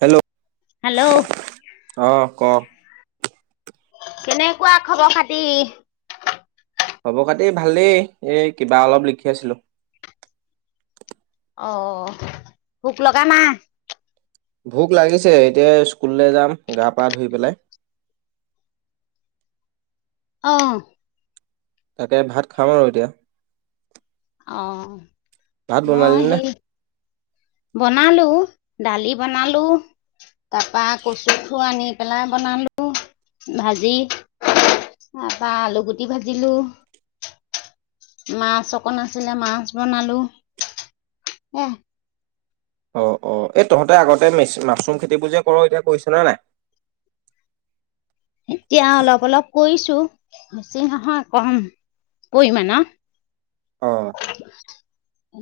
Hello hello অ ক কেনেকুৱা খবৰ খাতি হ'ব কাতি ভাল দেই এই কিবা অলপ লিখি আছিলো অ ভোক লগা নাই ভোক লাগিছে এতিয়া স্কুললৈ যাম গা পা ধুই পেলাই আহ তাকে ভাত খাম আৰু এতিয়া অ ভাত বনালি মই নে সেই বনালো দালি বনালো তাৰ পৰা কচুঠু আনি পেলাই বনালো ভাজি তাৰ পৰা আলু গুটি ভাজিলো মাছ অকণ আছিলে মাছ বনালো হ অ অ এই তহঁতে আগতে মাছৰুম খেতিবো এতিয়া কৰিছ নে নাই এতিয়া অলপ অলপ কৰিছো বেছি নহয় কম পৰিমাণৰ অ ।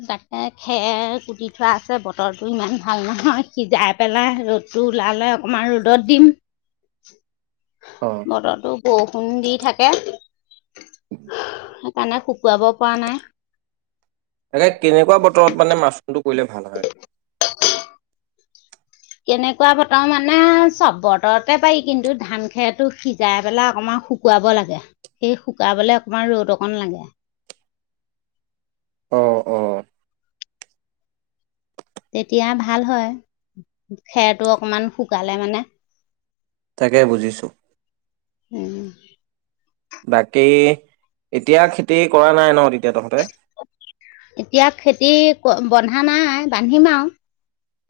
তাকে খেৰ কুটি থোৱা আছে বতৰটো ইমান ভাল নহয় সিজাই পেলাই ৰ'দটো ওলালে অকমান ৰ'দত দিম। অ বতৰটো। বৰষুণ দি থাকে সেইকাৰণে শুকুৱাব পৰা নাই। এ কেনেকুৱা বতৰত মানে মাচুমটো কৰিলে ভাল হয়। কেনেকুৱা বতৰ মানে চব বতৰতে পাৰি কিন্তু ধান খেৰটো সিজাই পেলাই অকমান শুকুৱাব লাগে সেই শুকাবলে অকমান ৰ'দ অকন লাগে। অহ অ তেতিয়া ভাল হয় খেৰটো অকমান শুকালে মানে। তাকে বুজিছোঁ । বাকী এতিয়া খেতি কৰা নাই ন তেতিয়া তহঁতে। এতিয়া খেতি বন্ধা নাই বান্ধিম আৰু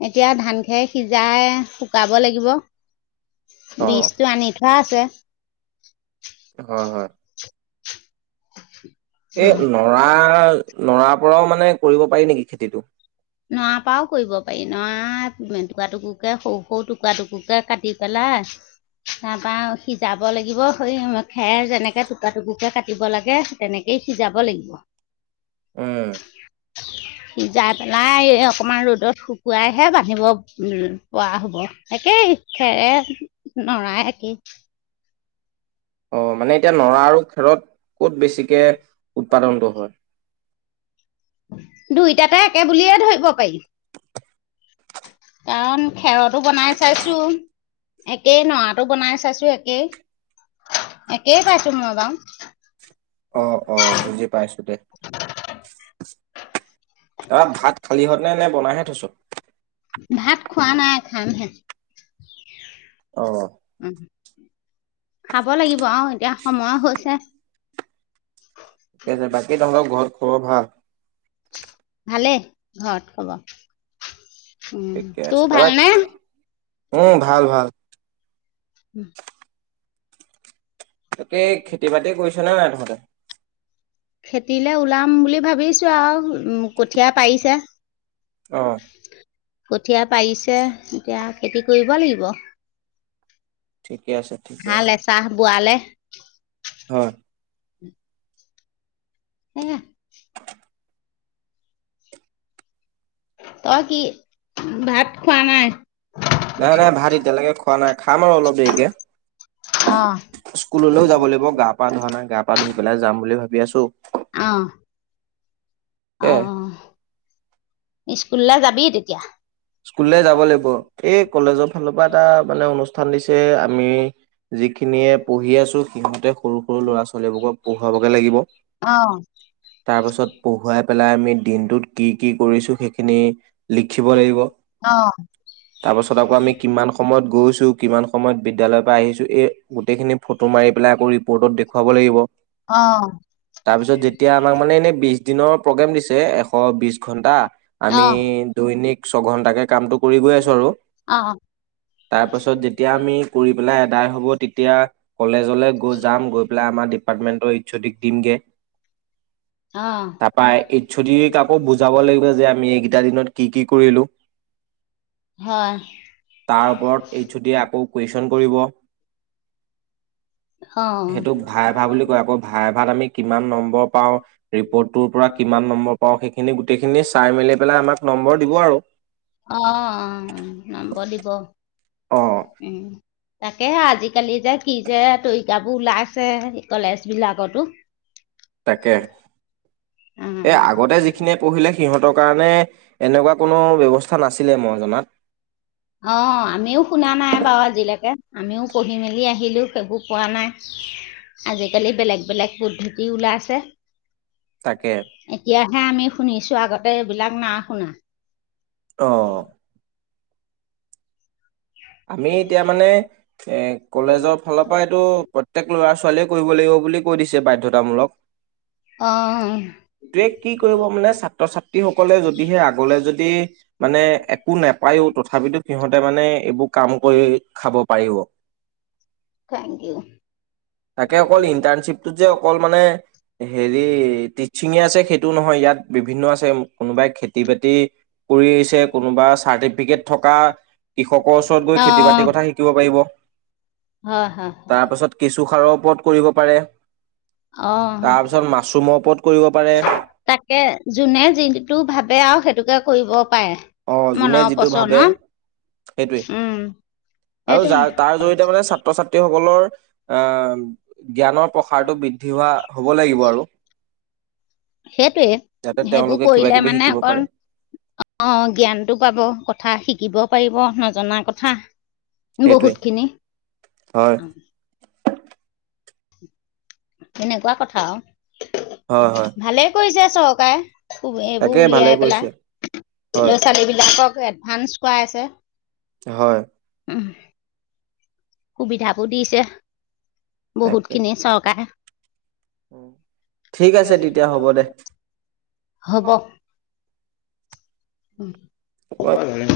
এতিয়া ধান খেৰ সিজাই শুকাব লাগিব। অ বিজতটো আনি থোৱা আছে। হয় হয় এই নৰা নৰাৰ পৰাও মানে কৰিব পাৰি নেকি খেতিটো নৰা পৰাও কৰিব পাৰি নৰা টুৰা টুকুৰকে সৰু সৰু টুকুৰা টুকুকে কাটি পেলাই তাৰ পৰা সিজাব লাগিব সেই খেৰ যেনেকে টুকু টুকুকে কাটিব লাগে তেনেকেই সিজাব লাগিব। উম জায পেলাই অকমান ৰ'দত শুকুৱাইহে বান্ধিব পৰা হ'ব একেই খেৰে নৰাই একেই। অ মানে এতিয়া নৰা আৰু খেৰত ক'ত বেছিকে উৎপাদনটো হয়। দুইটাতে একে বুলিয়ে ধৰিব পাৰি কাৰণ খেৰতো বনাই চাইছো একেই নৰাটো বনাই চাইছো একেই একেই পাইছোঁ মই বাৰু। অ অ বুজি পাইছোঁ দে ত ভাত খালিহঁত মানে এনে বনাই হে থৈছোঁ। ভাত খোৱা নাই খামহে অ ওম, খাব লাগিব আৰু এতিয়া সময় হৈছে। ঠিকে আছে বাকী তহঁতৰ ঘৰত খবৰ ভাল। [unintelligible] ভালেই ঘৰত খবৰ । একেই আছো তই উম ভাল ভাল। উম তাকে খেতি বাতি কৰিছ নে নাই তহঁতে। খেতিলে ওলাম বুলি ভাবিছোঁ আৰু কঠীয়া পাৰিছে। অ কঠীয়া পাৰিছে এতিয়া খেতি কৰিব লাগিব। ঠিকে আছে ঠিকে হাল আছে। এচাহ বোৱালে। হয় হে তই কি ভাত খোৱা নাই? নাই নাই ভাত এতিয়ালৈকে খোৱা নাই খাম আৰু অলপ দেৰিকে অঁ স্কুললৈও যাব লাগিব গা পা ধোৱা নাই গা পা ধুই পেলাই যাম বুলি ভাবি আছো অ এ । স্কুললৈ যাবি তেতিয়া স্কুললে যাব লাগিব এই কলেজৰ ফালৰ পৰা এটা মানে অনুষ্ঠান দিছিল । যে আমি যিখিনিয়ে পঢ়ি আছো সিহঁতে সৰু সৰু ল'ৰা ছোৱালীবোৰক পঢ়ুৱাবকে লাগিব অঁ তাৰ পাছত পঢ়ুৱাই পেলাই আমি দিনটোত কি কি কৰিছো সেইখিনি লিখিব লাগিব অঁ তাৰপাছত আকৌ আমি কিমান সময়ত গৈছো কিমান সময়ত বিদ্যালয়ৰ পৰা আহিছো এই গোটেই খিনি ফটো মাৰি পেলাই আকৌ ৰিপৰ্টত দেখুৱাব লাগিব অঁ তাৰপিছত যেতিয়া আমাক মানে এনে বিশ দিনৰ প্ৰগ্ৰেম দিছে এশ বিশ ঘণ্টা আমি অঁ দৈনিক স্কো ছঘন্টাকে কামটো। কৰি গৈ আছো আৰু অঁ তাৰ পাছত যেতিয়া আমি কৰি পেলাই আদায় হ'ব তেতিয়া কলেজলৈ গৈ যাম গৈ পেলাই আমাৰ ডিপাৰ্টমেন্টৰ ছদিক দিমগে। অঁ তাৰপা এই ছ অ দি ক আকৌ বুজাব লাগিব যে আমি এইকেই- দুটা দিনত কি কি ক হয় তাৰ ওপৰত এইছ অ দি য়ে আকৌ কুৱেচন- হয়। অঁ সেইটোক ভাইভা বুলি কয় আকৌ ভাইে ভ। ভাত আমি কিমান নম্বৰ। নম্ব পাওঁ ৰেপৰ্ত টো পা কিমান নম্বৰ পাওঁ সেইখিনি গোটেই সেই খিনি চাই মেলি পেলাই আমাক নম্বৰ দিব আৰু। অ অ নম্ব দিব। অ উম। তাকে আজিকালি যে কি যে তৰিকাবোৰ ওলাইছে কলেজ বিলাকতো। তাকে এ আগতে যিখিনিয়ে পঢ়িলে সিহঁতক। কাৰণে এনেকুৱা কোনো ব্যৱস্থা নাছিলে মই জনাত। অ আমিও শুনা নাই বাৰু আজিলৈকে আমিও পঢ়ি মেলি আহিলো সেইবোৰ পোৱা নাই আজিকালি বেলেগ বেলেগ পদ্ধতি ওলাইছে। তাকে এতিয়াহে আমি শুনিছো ।আগত ততে এইবিলাক নাই শুনা অ। আমি এতিয়া মানে এ কলেজৰ ফালৰ পৰা এইটো প্ৰত্যয়েক লৰা ছোৱালীয়ে কৰিব লাগিব বুলি কৈ দিছে বাধ্যতামূলক। অঁ তে কি কৰিব মানে ছাত্ৰ ছাত্ৰীসকলে যদিহে আগলে যদি মানে একো নাপায়ো তথাপিতো সিহঁতে মানে ় কাম কৰি খাব পাৰিব থেংক ইউ তাকে অকল ইনটাৰশ্বিপটো যে মানে তিছিং আছে সেইটো নহয় ইয়াত বিভিন্ন আছে। সম [unintelligible] কোনোবাই খেতি বাতি কৰি আহছে কোনোবা চাৰ্টিফিকেট থকা কৃষকৰ গৈ খেতি বাতি অঁ কথা শিকিব পাৰিব। ৱ। হয় হয় তাৰ পাছত কেচু সাৰৰ ওপৰত কৰিব পাৰে। অ তাৰ পিছত মাছৰুমৰ ওপৰত কৰিব পাৰে তাকে যোনে যিটো ভাবে আৰু সেই এইটোকে কৰিব। পাৰে অ যোনে মনৰ যিটো ভাবে পচন্দৰ সেইটোৱে উম আৰু সেইটোৱে যাৰ তাৰ জৰিয়তে মানে ছাত্ৰ ছাত্ৰীসকলৰ অ জ্ঞানৰ প্ৰসাৰটো বৃদ্ধি হোৱা হ'ব লাগিব আৰু সেইটোৱে যাতে সেইবোৰ তেওঁলোকে কিবা কৰিলে কিবি মানে শিকিব অকণ পাৰে অঁ জ্ঞানটো পাব কথা শিকিব পাৰিব নজনা কথা । সেইটোৱে বহুতখিনি হয় এনেকুৱা কথা হয় হয় আৰু ভালে কৰিছে চৰকাৰে খুব এইবোৰ তাকে ভালে উলিয়াই কৰিছে পেলাই হয় ল'ৰা ছোৱালী বিলাকক এডভানস কয়াই আছে হয় উম । সুবিধাবোৰ দিছে বহুত তাকে খিনি চৰকাৰে ঠিক আছে তেতিয়া হ'ব দে উম অ কৰ পৰা উলালে